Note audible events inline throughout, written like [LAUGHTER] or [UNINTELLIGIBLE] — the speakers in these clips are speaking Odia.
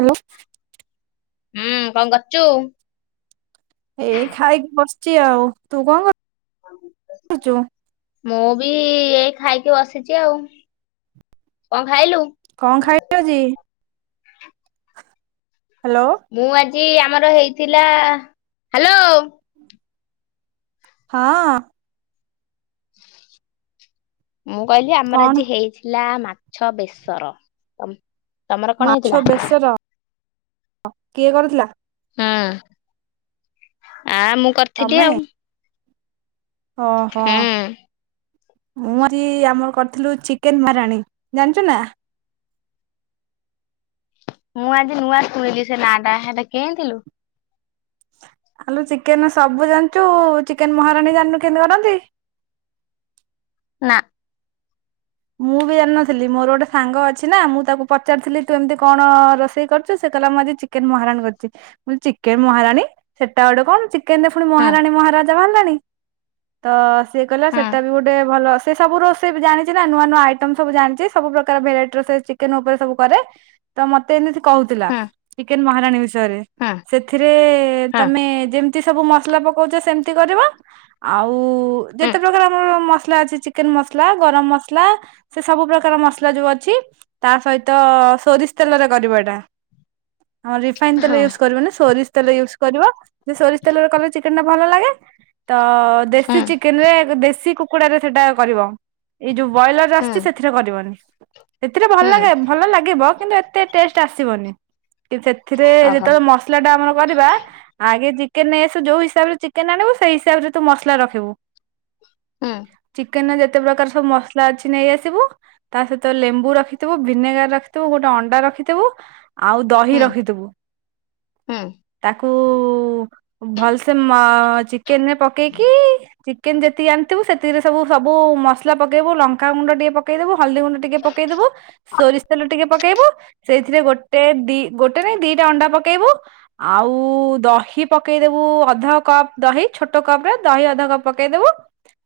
ହାଲୋ। ହୁଁ କଣ କରୁଚୁ? ଏଇ ଖାଇକି ବସିଚି ଆଉ ତୁ କଣ କରୁଚୁ? ମୁଁ ବି ଏଇ ଖାଇକି ବସିଚି ଆଉ କଣ ଖାଇଲୁ? କଣ ଖାଇଲୁ ଆଜି? ହାଲୋ। ମୁଁ ଆଜି ଆମର ହେଇଥିଲା ହାଲୋ ହଁ। ମୁଁ କହିଲି ଆମର କଣ ଆଜି ହେଇଥିଲା ମାଛ ବେସର। ତମର କଣ ମାଛ ହେଇଥିଲା? ବେସର କିଏ କରୁଥିଲା? ହୁଁ ଆ ମୁଁ କରିଥିଲି ତମେ ଆଉ। ଓହୋ। ହୁଁ ମୁଁ ଆଜି ଆମର କରିଥିଲୁ ଚିକେନ ମାହାରାଣୀ ଜାଣିଚୁ ନା? ମୁଁ ଆଜି ନୂଆ ଶୁଣିଲି ସେ ନା ଟା ହେଟା କେନ୍ତୀ ଲୋ? ଆଲୁ ଚିକେନ ସବୁ ଜାଣିଚୁ ଚିକେନ ମହାରାଣୀ ଜାଣିିନୁ କେମତି କରନ୍ତି? ନା। ମୁଁ ବି ଜାଣିନଥିଲି। ମୋର ଗୋଟେ ସାଙ୍ଗ ଅଛି ନା ମୁଁ ତାକୁ ପଚାରିଥିଲି ତୁ ଏମିତି କଣ ରୋଷେଇ କରୁଚୁ? ସେ କଲା ମୁଁ ଆଜି ଚିକେନ ମହାରାଣୀ କରିଛି ମୁ ଚିକେନ ମହାରଣୀ ସେଟା ଗୋଟେ କଣ? ଚିକ କେନ୍ଦେ ପୁଣି ହଁ ମହାରାଣୀ ମହାରାଜା ବାହାରିଲାଣି ତ ସିଏ କହିଲା ହଁ ସେଟା ବି ଗୋଟେ ଭଲ ସେ ସବୁ ରୋଷାଇ ବି ଜାଣି ନା ନୂଆ ନୂଆ ଆଇଟମ ସବୁ ଜାଣିଛି ସବୁ ପ୍ରକାର ଭେରାଇଟି ର ସେ ଚିକେନ ଉପରେ ସବୁ କରେ ତ ମତେ ଏମିତି କହୁଥିଲା ହଁ ଚିକେନ ମହାରାଣୀ ବିଷୟରେ ହଁ ସେଥିରେ ହଁ ତମେ ଯେମୀ ତି ସବୁ ମସଲା ପକାଉଛ ସେମତି କରିବ। ଆଉ ହଁ ଯେତେ ପ୍ରକାର ଆମର ମସଲା ଅଛି ଚିକେନ ମସଲା ଗରମ ମ ମସଲା ସେ ସବୁ ପ୍ରକାର ମସଲା ଯୋଉ ଅଛି ତା ସହିତ ସୋରିଷ ତେଲରେ କରିବ ଏଇଟା। [INAUDIBLE] ଆମର ରିଫାଇନ ହଁ ତେଲ ୟୁଜ୍ କରିବନି ସୋରିଷ ତେଲ ୟୁଜ କରିବ ସେ ସୋରିଷ ତେଲରେ କଲେ ଚିକ ନ୍ ଟା ଭଲ ଲାଗେ ତ ହଁ ଦେଶୀ ଚିକେନ ରେ ଦେଶୀ କୁକୁଡାରେ ସେଟା କରିବ। ଏଇ ଯୋଉ ବ୍ରଏଲର ହଁ ଆସିୁଛି ସେଥିରେ କରିବନି। ସେଥିରେ ଭଲ ହୁଁ ଲାଗେ ଭଲ ଲାଗିବ କିନ୍ତୁ ଏତେ ଟେଷ୍ଟ ଆସିବନି। କି ସେଥିରେ ଓହୋ ଯେତେବେଳେ ମସଲା ଟା ଆମର କରିବା ଆଗେ ଚି କେନେ ନେଇଆସିବୁ ଯୋଉ ହିସାବରେ ଚିକେନ ଆଣିବୁ ସେଇ ହିସାବରେ ତୁ ମସଲା ରଖିବୁ। ହୁଁ ଚିକେନ ନା ଯେତେ ପ୍ରକାର ସବୁ ମସଲା ଅଛି ନେଇଆସିବୁ ତା ସହିତ ଲେମ୍ବୁ ରଖିଥିବୁ ଭିନେଗାର ରଖିଥିବୁ ଗୋଟେ ଅଣ୍ଡା ରଖିଥିବୁ ଆଉ ଦହି ହୁଁ ରଖିଥିବୁ। ହୁଁ ତାକୁ ଭଲସେ ମ ଚିକେନରେ ପକେଇକି ଚିକେନ ଯେତିକି ଆଣିଥିବୁ ସେତିରେ ସବୁ ସବୁ ମସଲା ମସଲା ପକେଇବୁ ଲଙ୍କାାଗୁଣ୍ଡ ଟିକେ ପକେଇଦବୁ ହଳଦୀ ଗୁଣ୍ଡ ଟିକେ ପକେଇଦବୁ ସୋରିଷ ତେଲ ଟିକେ ପକେଇବୁ ସେଇଥିରେ ଗୋଟେ ଦି ଗୋଟେ ନାଇ ଦିଟା ଅଣ୍ଡା ପକେଇବୁ ଆଉ ଦହି ପକେଇଦବୁ। ଉ ଅଧ କପ ଦହି ଛୋଟ କପ ରେ ଦହି ଅଧ କପ୍ ପକେଇଦେବୁ।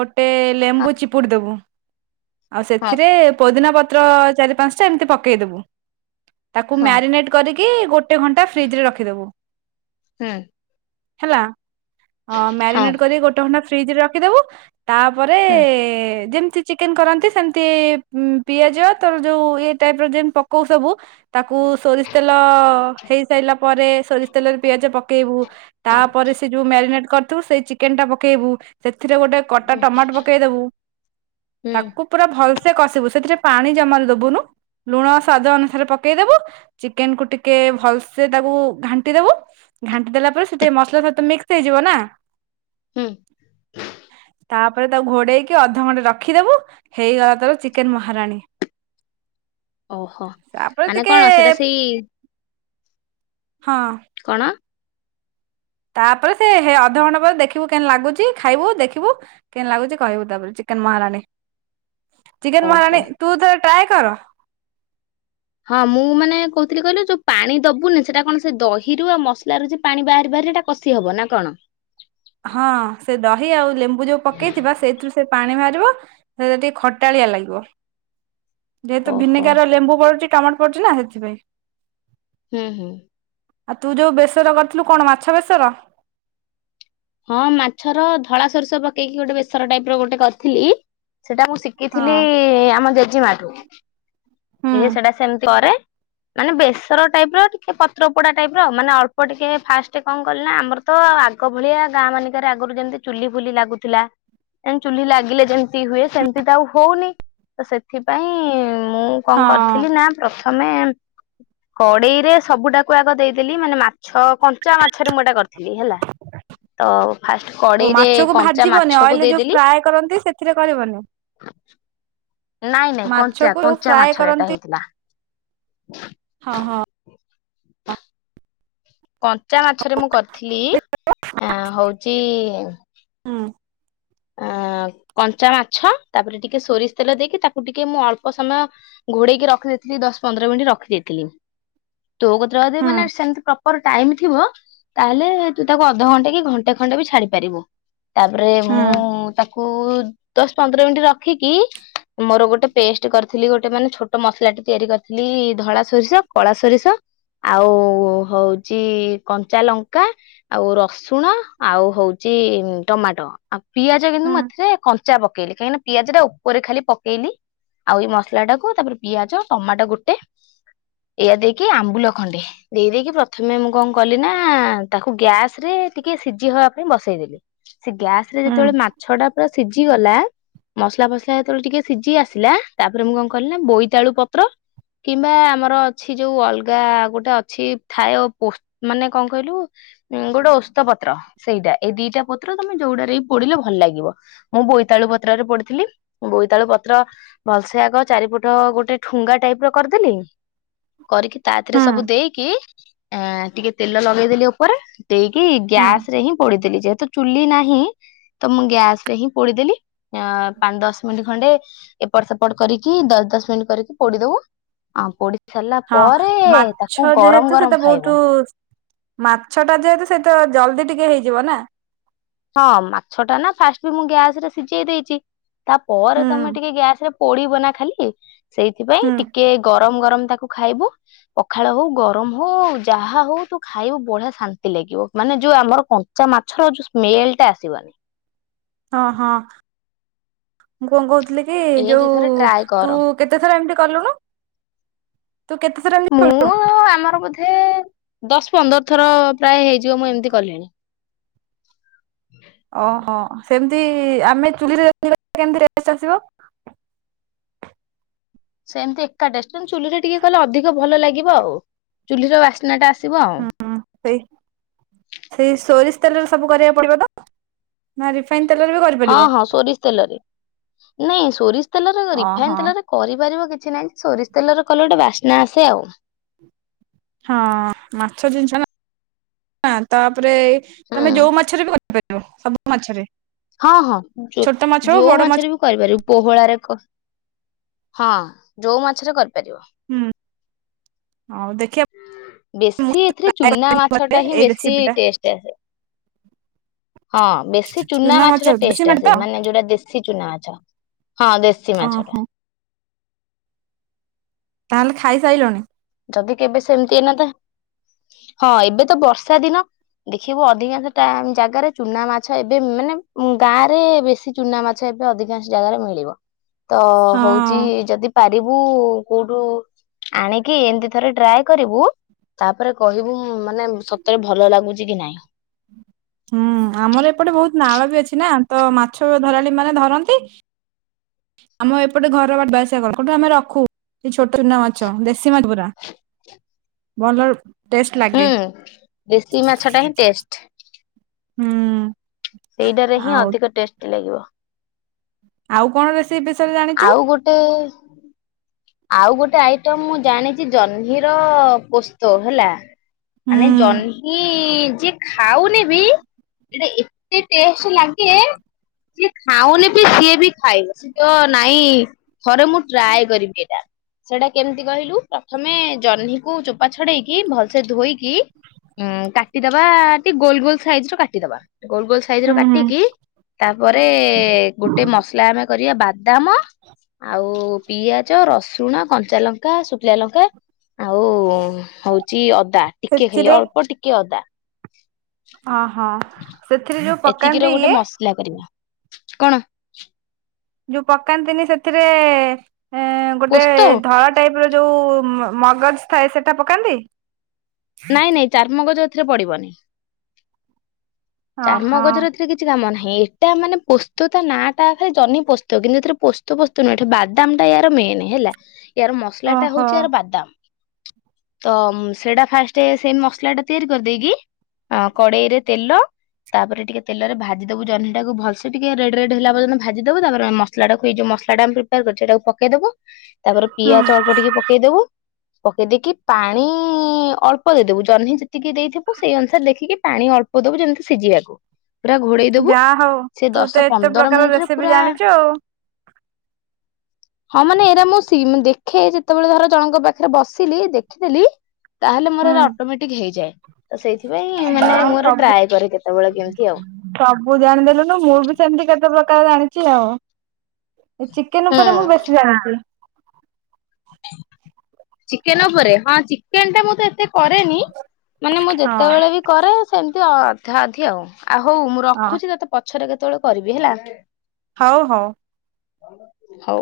ଗୋଟେ ହଁ ଲେମ୍ବୁ ଚିପୁଡ଼ି ଦେବୁ ଆଉ ହଁ ସେଥିରେ ପୋଦିନା ପ ତ୍ର ଚାରି ପାଞ୍ଚଟା ଏମିତି ପକେଇ ଦବୁ। ତାକୁ ହଁ ମ୍ୟାରିନେଟ୍ କରିକି ଗୋ ଗୋଟେ ଘଣ୍ଟା ଫ୍ରିଜ ରେ ରଖିଦବୁ ହୁଁ ହେଲା ଅଁ ହଁ ମ୍ୟାରିନେଟ କରିକି ଗୋଟେ ଘଣ୍ଟା ଫ୍ରିଜ ରେ ରଖିଦବୁ ତାପରେ ହୁଁ ଏ ଏ ଯେମିତି ଚିକେନ କରନ୍ତି ସେମତି ଇ ପିଆଜ ତର ଯୋଉ ଇଏ ଟାଇପ ର ଯେମିତି ପକଉ ସବୁ ତାକୁ ସୋରିଷ ତେଲ ହେଇସାରିଲା ପରେ ସୋରିଷ ତେଲରେ ପିଆଜ ପକେଇବୁ ତାପରେ ସେ ଯୋଉ ମ୍ୟାରିନେଟ କରିଥିବୁ ସେଇ ଚିକେନ ଟା ପକେଇବୁ ସେ ସେଥିରେ ଗୋଟେ କଟା ହୁଁ ଟମାଟ ପକେଇଦବୁ ହୁଁ ତାକୁ ପୁରା ଭଲ୍ ସେ କସିବୁ ସେଥିରେ ପାଣି ଜମାରୁ ଦବୁନୁ ଲୁଣ ସ୍ଵାଦ ଅନୁସାରେ ପକେଇଦବୁ ଚିକେନ କୁ ଟିକେ ଭଲସେ ତାକୁ ଘାଣ୍ଟି ଦବୁ ଘାଣ୍ଟି ଦେଲା ପରେ ସିଏଟିକେ ମସଲା ସହିତ ମିକ୍ସ ହେଇଯିବ ନା ହୁଁ ତାପରେ ତାକୁ ଘୋଡେଇକି ଅଧଘଣ୍ଟା ରଖିଦବୁ ହେଇଗଲା ତୋର ଚିକେନ ମହାରାଣୀ ଓହୋ ତାପରେ ମାନେ ଟିକେ କଣ ସେଇଟା ସେଇ ହଁ କଣ ତାପରେ ସେ ହେ ଅଧଘଣ୍ଟା ପରେ ଦେଖିବୁ କେମତି ଲାଗୁଛି ଖାଇବୁ ଦେଖିବୁ କେମତି ଲାଗୁଛି କହିବୁ ତାପରେ ଚି କେନ୍ ମହାରାଣୀ [INAUDIBLE] ଚିକେନ ଓହୋ ମହାରାଣି ତୁ ଥରେ ଟ୍ରାଏ କର ହଁ ମୁଁ ମାନେ କହୁଥିଲି କହିଲ ଯୋଉ ପାଣି ଦବୁନି ସେଟା କଣ ସେ ଦହିରୁ ଆଉ ମସଲାରୁ ସେ ପାଣି ବାହାରି ବାହାରି ସେଥିରେ ହେଟା କଷି ହବ ନା କଣ? ହଁ ସେ ଦହି ଆଉ ଲେମ୍ବୁ ଯୋଉ ପକେଇଥିବା ସେଇଥିରୁ ସେ ପାଣି ବାହାରି ଯୋଉ ଟିକେ ଖଟାଳିଆ ଲାଗିବ ଯେହେତୁ ଓହୋ ଭିନେଗାର୍ ଆଉ ଲେମ୍ବୁ ପଡ଼ୁଛି ଟମାଟୋ ପଡୁଛି ନା ହେଥିପାଇଁ ହୁଁ ହୁଁ ଆଉ ତୁ ଯୋଉ ବେସର କରିଥିଲୁ! କଣ ମାଛ ବେସର? ହଁ, ମାଛର ଧଳା ସୋରିଷ ପକେଇକି, ଗୋଟେ ବେସର ଟାଇପ୍ ର ଗୋଟେ କରିଥିଲି। ସେଟା ମୁଁ ହଁ ଶିଖିଥିଲି-ଇ-ଇ ଆମ ଜେଜିମା ଠୁ। ହୁଁ ସିଏ ସେଟା ସେମତି କରେ। ମାନେ ବେସର ଟାଇପ୍ ର, ଟିକେ ପତ୍ର ପୋଡା ଟାଇପ୍ ର ଆଉ। ମାନେ ଅଳ୍ପ ଟିକେ ଫାଷ୍ଟ କଣ କଲି ନା, ଆମର ତ ତ ଆଗ ଭଳିଆ ଗାଁ ମାନକରେ, ଆଗରୁ ଯେମିତି ଚୁଲି ଫୁଲି ଲାଗୁଥିଲା ଏମ ଚୁ୍ହ୍ଲି ଲାଗିଲେ ଯେମତି ହୁଏ, ସେମିତି ତ ଆଉ ହଉନି। ତ ସେଥିପାଇଁ-ଇଁ -ଇଁ ମୁଁ କଁ ହଁ କରିଥିଲି ନା, ପ୍ରଥମେ କଡେଇ ରେ ସବୁଟାକୁ ଆଗ ଦେଇଦେଲି। ମାନେ ମାଛ କଞ୍ଚା ମାଛରେ ମୁଁ, ଏଟା କରିଥିଲି ହେଲା। ତ ଫାଷ୍ଟ ଓ କଡେଇରେ ମାଛକୁ କଞ୍ଚା ଭାଜିବନି ମାଛକୁ ଅଏଲରେ ଯୋଉ ଦେଇଦେଲି, ଫ୍ରାଏ କରନ୍ତି ସେଥିରେ କରିବନି ନାଇଁ ନାଇଁ କଞ୍ଚା! ମାଛକୁ ଯୋଉ କଞ୍ଚା ଫ୍ରାଏ ମାଛରେ ଏଇଟା କରନ୍ତି ହେଇଥିଲା। ହଁ ହଁ। କଞ୍ଚା ମାଛରେ ମୁଁ କରିଥିଲି। ଏଁ ହଉଚି-ଇ ହୁଁ ଅଁ, ଅଁ କଞ୍ଚା ମାଛ ତାପରେ, ଟିକେ ସୋରିଷ ତେଲ ଦେଇକି ତାକୁ ଟିକେ ମୁଁ ଅଳ୍ପ ସମୟ ଘୋଡେଇକି ରଖି ସେଥିରେ ଦଶ ପନ୍ଦର ମିନିଟ ରଖି ଦେଇଥିଲି। ତୋ କତିରେ ଅଦି ହୁଁ ମାନେ ସେମିତି ପ୍ରପର ଟାଇମ୍ ଥିବ ତାହେଲେ ତୁ ତାକୁ ଅଧଘଣ୍ଟେ କି ଘଣ୍ଟେ ଖଣ୍ଡେ ବି ଛାଡି ପାରିବୁ। ତାପରେ ହୁଁ ମୁଁ ତାକୁ କୁ ଦଶ ପନ୍ଦର ମିନିଟ ରଖିକି, ମୋର ଗୋଟେ ପେଷ୍ଟ କରିଥିଲି ଗୋଟେ ମାନେ, ଛୋଟ ମସଲା ତିଆରି କରିଥିଲି ଧଳା ସୋରିଷ, କଳା ସୋରିଷ ଆଉ ହଉଛି କଞ୍ଚା ଲଙ୍କା, ଆଉ ରସୁଣ, ଆଉ ହଉଛି ଟମାଟୋ, ଆଉ ପିଆଜ କିନ୍ତୁ ହୁଁ ମୁଁ, ଏଥିରେ କଞ୍ଚ ଚା ପକେଇଲି। କାହିଁକିନା ପିଆଜଟା ଉପରେ ଖାଲି ପକେଇଲି। ଆଉ ଏଇ ମସଲା ଟାକୁ। ତାପରେ ପିଆଜ ଟମାଟୋ ଗୋଟେ ଏଇଆ ଦେଇକି ଆମ୍ବୁଲ ଖଣ୍ଡେ, ଦେଇ ଦେଇକି ପ୍ରଥମେ ମୁଁ କଣ କଲି ନା, ତାକୁ ଗ୍ୟାସ ରେ ଟିକେ ସିଝିହବା ପାଇଁ ବସେଇଦେଲି, ସେ ଗ୍ୟାସରେ ହୁଁ ଯେତେବେଳେ ମାଛଟା ପୁରା ସିଝିଗଲା ମସଲାଫସଲା ଯେତେବେଳେ ଟିକେ ସିଝି ଆସିଲା। ତାପରେ ମୁଁ, କଣ କଲିି ନା ବୋଇତାଳୁ ପତ୍ର କିମ୍ବା ଆମର ଅଛି, ଯୋଉ ଅଲଗା ଗୋଟେ ଅଛି ଥାଏ। ପୋ ମାନେ କଣ କହିଲୁ ଉଁ ଗୋଟେ ଔସ୍ତପତ୍ର ସେଇଟା। ଏଇ ଦିଟାପତ୍ର ତମେ ଯୋଉଡ଼ା ରେ ପୋଡିଲେ ଭଲ ଲାଗିବ। ମୁଁ ବୋଇତାଳୁ ପତ୍ରରେ ପୋଡ଼ିଥିଲି। ମୁଁ ବୋଇ ତାଳୁ ପତ୍ର ଭଲସେ ଆଗ, ଚାରିପଟ ଗୋଟେ ଠୁଙ୍ଗା ଟାଇପର କରିଦେଲି। କରିକି ତାଥିରେ ହୁଁ ସବୁ ଦେଇକି ଆଁ ଟିକେ ତେଲ ଲଗେଇଦେଲି ଓପରେ। ଦେଇକି ହୁଁ ଗ୍ୟାସରେ ହିଁ ପୋଡିଦେଲି। ଯେହେତୁ ଚୁଲି ନାହିଁ ତ ମୁଁ ଗ୍ୟାସରେ ହିଁ ପୋଡିଦେଲି। ଆଁ ପାଞ୍ଚଦଶ ମିନିଟ ଖଣ୍ଡେ ଏପଟସେପଟ କରିକି ଦଶ ଦଶ ମିନିଟ୍ କରିକି ପୋଡିଦବୁ। ଅଁ ପୋଡି ସାରିଲା ହଁ ପରେ, ତାକୁ ଗରମ ଗରମ ଖାଇବ। ମାଛଟା ଯେହେତୁ, ସେଇତ ଜଲଦି ଟିକେ ହେଇଯିବ ନା। ହଁ, ମାଛଟା ନା ଫାଷ୍ଟ ବି ମୁଁ ଗ୍ୟାସରେ ସିଝେଇ ଦେଇଚି। ତାପରେ ହୁଁ ତମେ ଟିକେ ଗ୍ୟାସରେ ପୋଡିବ ନା ଖାଲି, ହୁଁ ସେଇଥିପାଇଁ ଟିକେ ଗର ଗରମ ଗରମ ତାକୁ ଖାଇବୁ ପଖାଳ ହଉ, ଗରମ ହଉ, ଯାହା ହଉ ତୁ ଖାଇବୁ। ବଢିଆ ଶାନ୍ତି ଲା ଗିବ। ମାନେ ଯୋଉ ଆମର କଞ୍ଚା ମାଛର ଯୋଉ ସ୍ମେଲଟା ଆସିବନି। ଅ ହଁ, ମୁଁ କଣ କହୁଥି କିଲିକି, ଏମିତି ଯୋଉ ଥରେ -ଉ ଟ୍ରାଏ ତୁ କର। କେତେଥର ଏମିତି କଲୁୁଣୁ? ମୁଁ-ଉଁ-ଉଁ ଆମର ବୋଧେ ଦଶ ପନ୍ଦରଥର ପ୍ରାୟ ହେଇଯିବ। ମୁଁ ଏମିତି କଲିଣି। ଓହ, ସେମିତି ଆମେ ଚୁଲିରେ [INAUDIBLE] କେମତି ଆସିବ? ସେମିତି ଏକାଟେଷ୍ଟ। କିନ୍ତୁ ଚୁହ୍ଲିରେ ଟିକେକଲେ ଅଧିକ ଭଲଲାଗିବ ଆଉ, ଚୁହ୍ଲିର ବାସ୍ନା ଟା ଆସିବ ଆଉ ହୁଁ ହୁଁ ସେଇ, ସେଇ ସୋରିଷ ତେଲ ରେ ସବୁ କରିବାକୁ ପଡିବତ? ନା ରିଫାଇନ! ତେଲରେ ବି ହଁ କରିପାରିବ ହଁ ସୋରିଷତେଲରେ, ନାଇଁ ସୋରିଷତେଲରେ ଓହୋ ରିଫାଇନତେଲରେ କରିପାରିବ କି କିଛିନାହିଁ, ସୋରିଷତେଲର କଲେ ଗୋଟେ ବାସ୍ନା ଆସେ ଆଉ। ହଁ ମାଛ ଜିନିଷ ତାପରେ ତମେ ହୁଁ। ଯୋଉ ମାଛରେ ସବୁ ମାଛରେ। ହଁ ହଁ ଯୋ ଛୋଟ ମାଛ ହଉ ଯୋଉ ବଡ ମାଛ ମାଛରେ ବି କରିପାରିବ। ପୋହଳାରେ ହଁ ଯୋଉ ମାଛରେ କରିପାରିବ। ହୁଁ ହଉ ଦେ ବେଶୀ ଏଥିରେ ଚୁନା ଘରେ ମାଛଟା ହିଁ ଏଇ ବେଶୀ ରେସିପି ଟା ଟେଷ୍ଟ ଆସେ। ହଁ ବେଶୀ ଚୁନା ଚୁନାମାଛ ମାଛ ଟା ଦେଶୀ ଟେଷ୍ଟ ମାଛ ଆସେ ତ ମାନେ ଯୋଉଟା ଦେଶୀ ଚୁନାମାଛ। ହଁ ଦେଶୀ ମାଛଟା। ଓହୋ ତାହେଲେ ଖାଇସାଇଲଣି? ଯଦି କେବେ ସେମିତି ଏଇନାତ ହଁ ଏବେତ ବର୍ଷାଦିନ। ଦେଖିବୁ ଅଧିକାଂଶ ଜାଗାରେ ଚୁନାମାଛ ଏବେ ମାନେ ଗାଁରେ ବେଶୀ ଚୁନାମାଛ। ଅଧିକାଂଶ ଜାଗାରେ ମିଳିବ। ତ ହଁ ହଉଚି ଯଦି ପାରିବୁ କୋଉଠୁ ଆଣି କି ଏମିତି ଥରେ ଟ୍ରାଏ କରିବୁ। ତାପରେ କହିବୁ ମାନେ ସତରେ ଭଲ ଲାଗୁଛି କି ନାଇଁ। ହୁଁ ଆମର ଏପଟେ ବହୁତ ନାଳ ବି ଅଛି ନା ତ ମାଛଧରାଳି ମାନେ ଧରନ୍ତି। ଆମ ଏପଟେ ଘର ବାଟ [UNINTELLIGIBLE] ଯୋଉଠୁ ଆମେ ରଖୁ। ସେ ଛୋଟ ଚୁନାମାଛ ଦେଶୀମାଛ ପା ଭଲ। ଟେଷ୍ଟ ହୁଁ। ଲାଗେ। ଦେଶୀ ମାଛଟା ହିଁ ଟେଷ୍ଟ ହୁଁ। ସେଇଟାରେ ହିଁ ଆଉ ଅଧିକ ଟେଷ୍ଟି ଲାଗିବ। ଆଉ କଣରେ ଆଉ ଗୋଟେ ଆଉ ଗୋଟେ ଆଇଟମ୍ ମୁଁ ଜାଣିଛି ଜହ୍ନିର ପୋସ୍ତ ହେଲା। ହୁଁ ମାନେ ଜହ୍ନି। ଯିଏ ଖାଉନି ବି ଏଟା ଏତେ ଟେଷ୍ଟ୍ ଲାଗେ। ସିଏ ଖାଉନି ବି ସିଏ ବି ଖାଇବ ସେ ଯୋଉ ନାଇଁ ଥରେ ମୁଁ ଟ୍ରାଏ କରିବି। ଯା ସେଇଟା କେମିତି କହିଲୁ ପ୍ରଥମେ ଜହ୍ନିକୁ ଚୋପା ଛଡେଇକି ଭଲସେ ଧୋଇକି ହୁଁ କାଟିଦବା ଟିକେ ଗୋଲ ଗୋଲ ସାଇଜ ର କାଟିଦବା। ଗୋଲ ଗୋଲ ସାଇଜି ର ହୁଁ ହୁଁ କାଟିକି ତାପରେ ଗୋଟେ ମସଲା ଆମେ କରିବା ବା ଦାମ ଆଉ ପିଆଜ, ରସୁଣ, କଞ୍ଚା ଲଙ୍କା, ଶୁଖିଲା ଲଙ୍କା। ଆଉ ହଉଚି ଅଦା ଟିକେ ଖାଲି ଅଳ୍ପ ଟିକେ ଅଦା। ଅ ହଁ ସେଥିରେ ଯୋଉ ଏତିକିର ପକାନ୍ତି ଗୋଟେ ଇଏ। ମସଲା କରିବା କଣ? ଯୋଉ ପକାନ୍ତିନି ସେଥିରେ ଗୋଟେ ପୋସ୍ତ ଧଳା ଟାଇପ୍ ର ଯୋଉ ମ ମଗଜ୍ ଥାଏ ସେଟା ପକାନ୍ତି। ନାଇଁ ନାଇଁ ଚାରୁ ମଗଜ ଏଥିରେ ପଡ଼ିବନି। ଓହୋ ଚାରୁମଗଜରେ ଏଥିରେ କିଛି କାମ ନାହିଁ। ହେଇଟା ମାନେ ପୋସ୍ତ ତା ନାଁଟା ଖାଲି ଜହ୍ନି ପୋସ୍ତ କିନ୍ତୁ ଏଥିରେ ପୋସ୍ତ ଫୋସ୍ତ ନୁହେଁ ବାଦାମଟା ଇଆର ମେ ନ୍ ହେଲା ଇଆର ମସଲା ଟା ଓହୋ ହଉଛି ଆର ବାଦାମ ତ ସେଟା ଫାଷ୍ଟ ସେ ମସଲା ଟା ତିଆରି କରିଦେଇକି କଡେଇରେ ତେଲ ତାପରେ ଟିକେ ତେଲରେ ଭାଜି ଦବୁ ଜହ୍ନି ଟାକୁ ଭଲସେ ଟିକେ ରେଡ ରେଡ୍ ହେଲାପର୍ଯ୍ୟନ୍ତ ଭାଜି ଦବୁ ତାପପରେ ମସଲା ଟାକୁ ଟିକେ ଏ ଜଉ ମସଲାଟା ଆମେ ପ୍ରିପେୟାର କରିଛୁ ସେଟାକୁ ପକେଇଦବୁ। ତାପରେ ହୁଁ ପିଆଜ ଅଳ୍ପ ଟିକେ ପକେଇଦବୁ ପକେଇ ଦେଇକି ପାଣି ଅଳ୍ପ ପକେଇଦବୁ ଜହ୍ନି ଯେତିକି ଦେଇଥିବୁ ସେଇ ଅନୁସାରେ ଦେଖିକି ପାଣି ଅଳ୍ପ ଦବୁ ଯେମିତି ସିଝିବାକୁ। ପୁରା ଘୋଡେଇ ଦବୁ ଯାହା ହଉ ସେ ତୁ ଦଶ ତ ଏତେ ପନ୍ଦର ପ୍ରକାର ମିନିଟ୍ ରେ ରେସିପି ପୁରା ଜାଣିଛୁ ଆଉ। [UNINTELLIGIBLE] ହଁ ମାନେ ଏଇରା ମୁଁ ସି ଦେଖେ ଯେତେବେଳେ ଧର ଜଣଙ୍କ ପାଖରେ ବସିଲି ଦେଖିଦେଲି। ତାହେଲେ ହୁଁ ଅଟୋମେଟିକ୍ ହେଇଯାଏ ତ ସେଇଥିପାଇ ମାନେ ଆଉ ମୁଁ ସବୁ ଟ୍ରାଏ କରେ କେତେବେଳେ କେମିତି ଆଉ। ସବୁ ଜାଣିଦେଲୁନୁ ମୁଁ ବି ସେମିତି କେତେ ପ୍ରକାର ହାଲ୍କା ଜାଣିଛି ଆଉ ଚିକେନ ହୁଁ। ଉପରେ ମୁଁ ବେଶୀ ଜାଣିଚି। ଚିକେନ ଉପରେ ହଁ ଚିକେନ ଟା ମୁଁ ତ ଏତେ କରେନି ମାନେ ମୁଁ ହଁ ଯେତେବେଳେ ବି କରେ ସେମିତି ଅଧା ଅଧି ଆଉ। ଆଉ ହଉ ମୁଁ ହଁ ରଖୁଛି ତତେ ପଛରେ କେତେବେଳେ କରିବି ହେଲା। ହଉ ହଉ। ହଉ।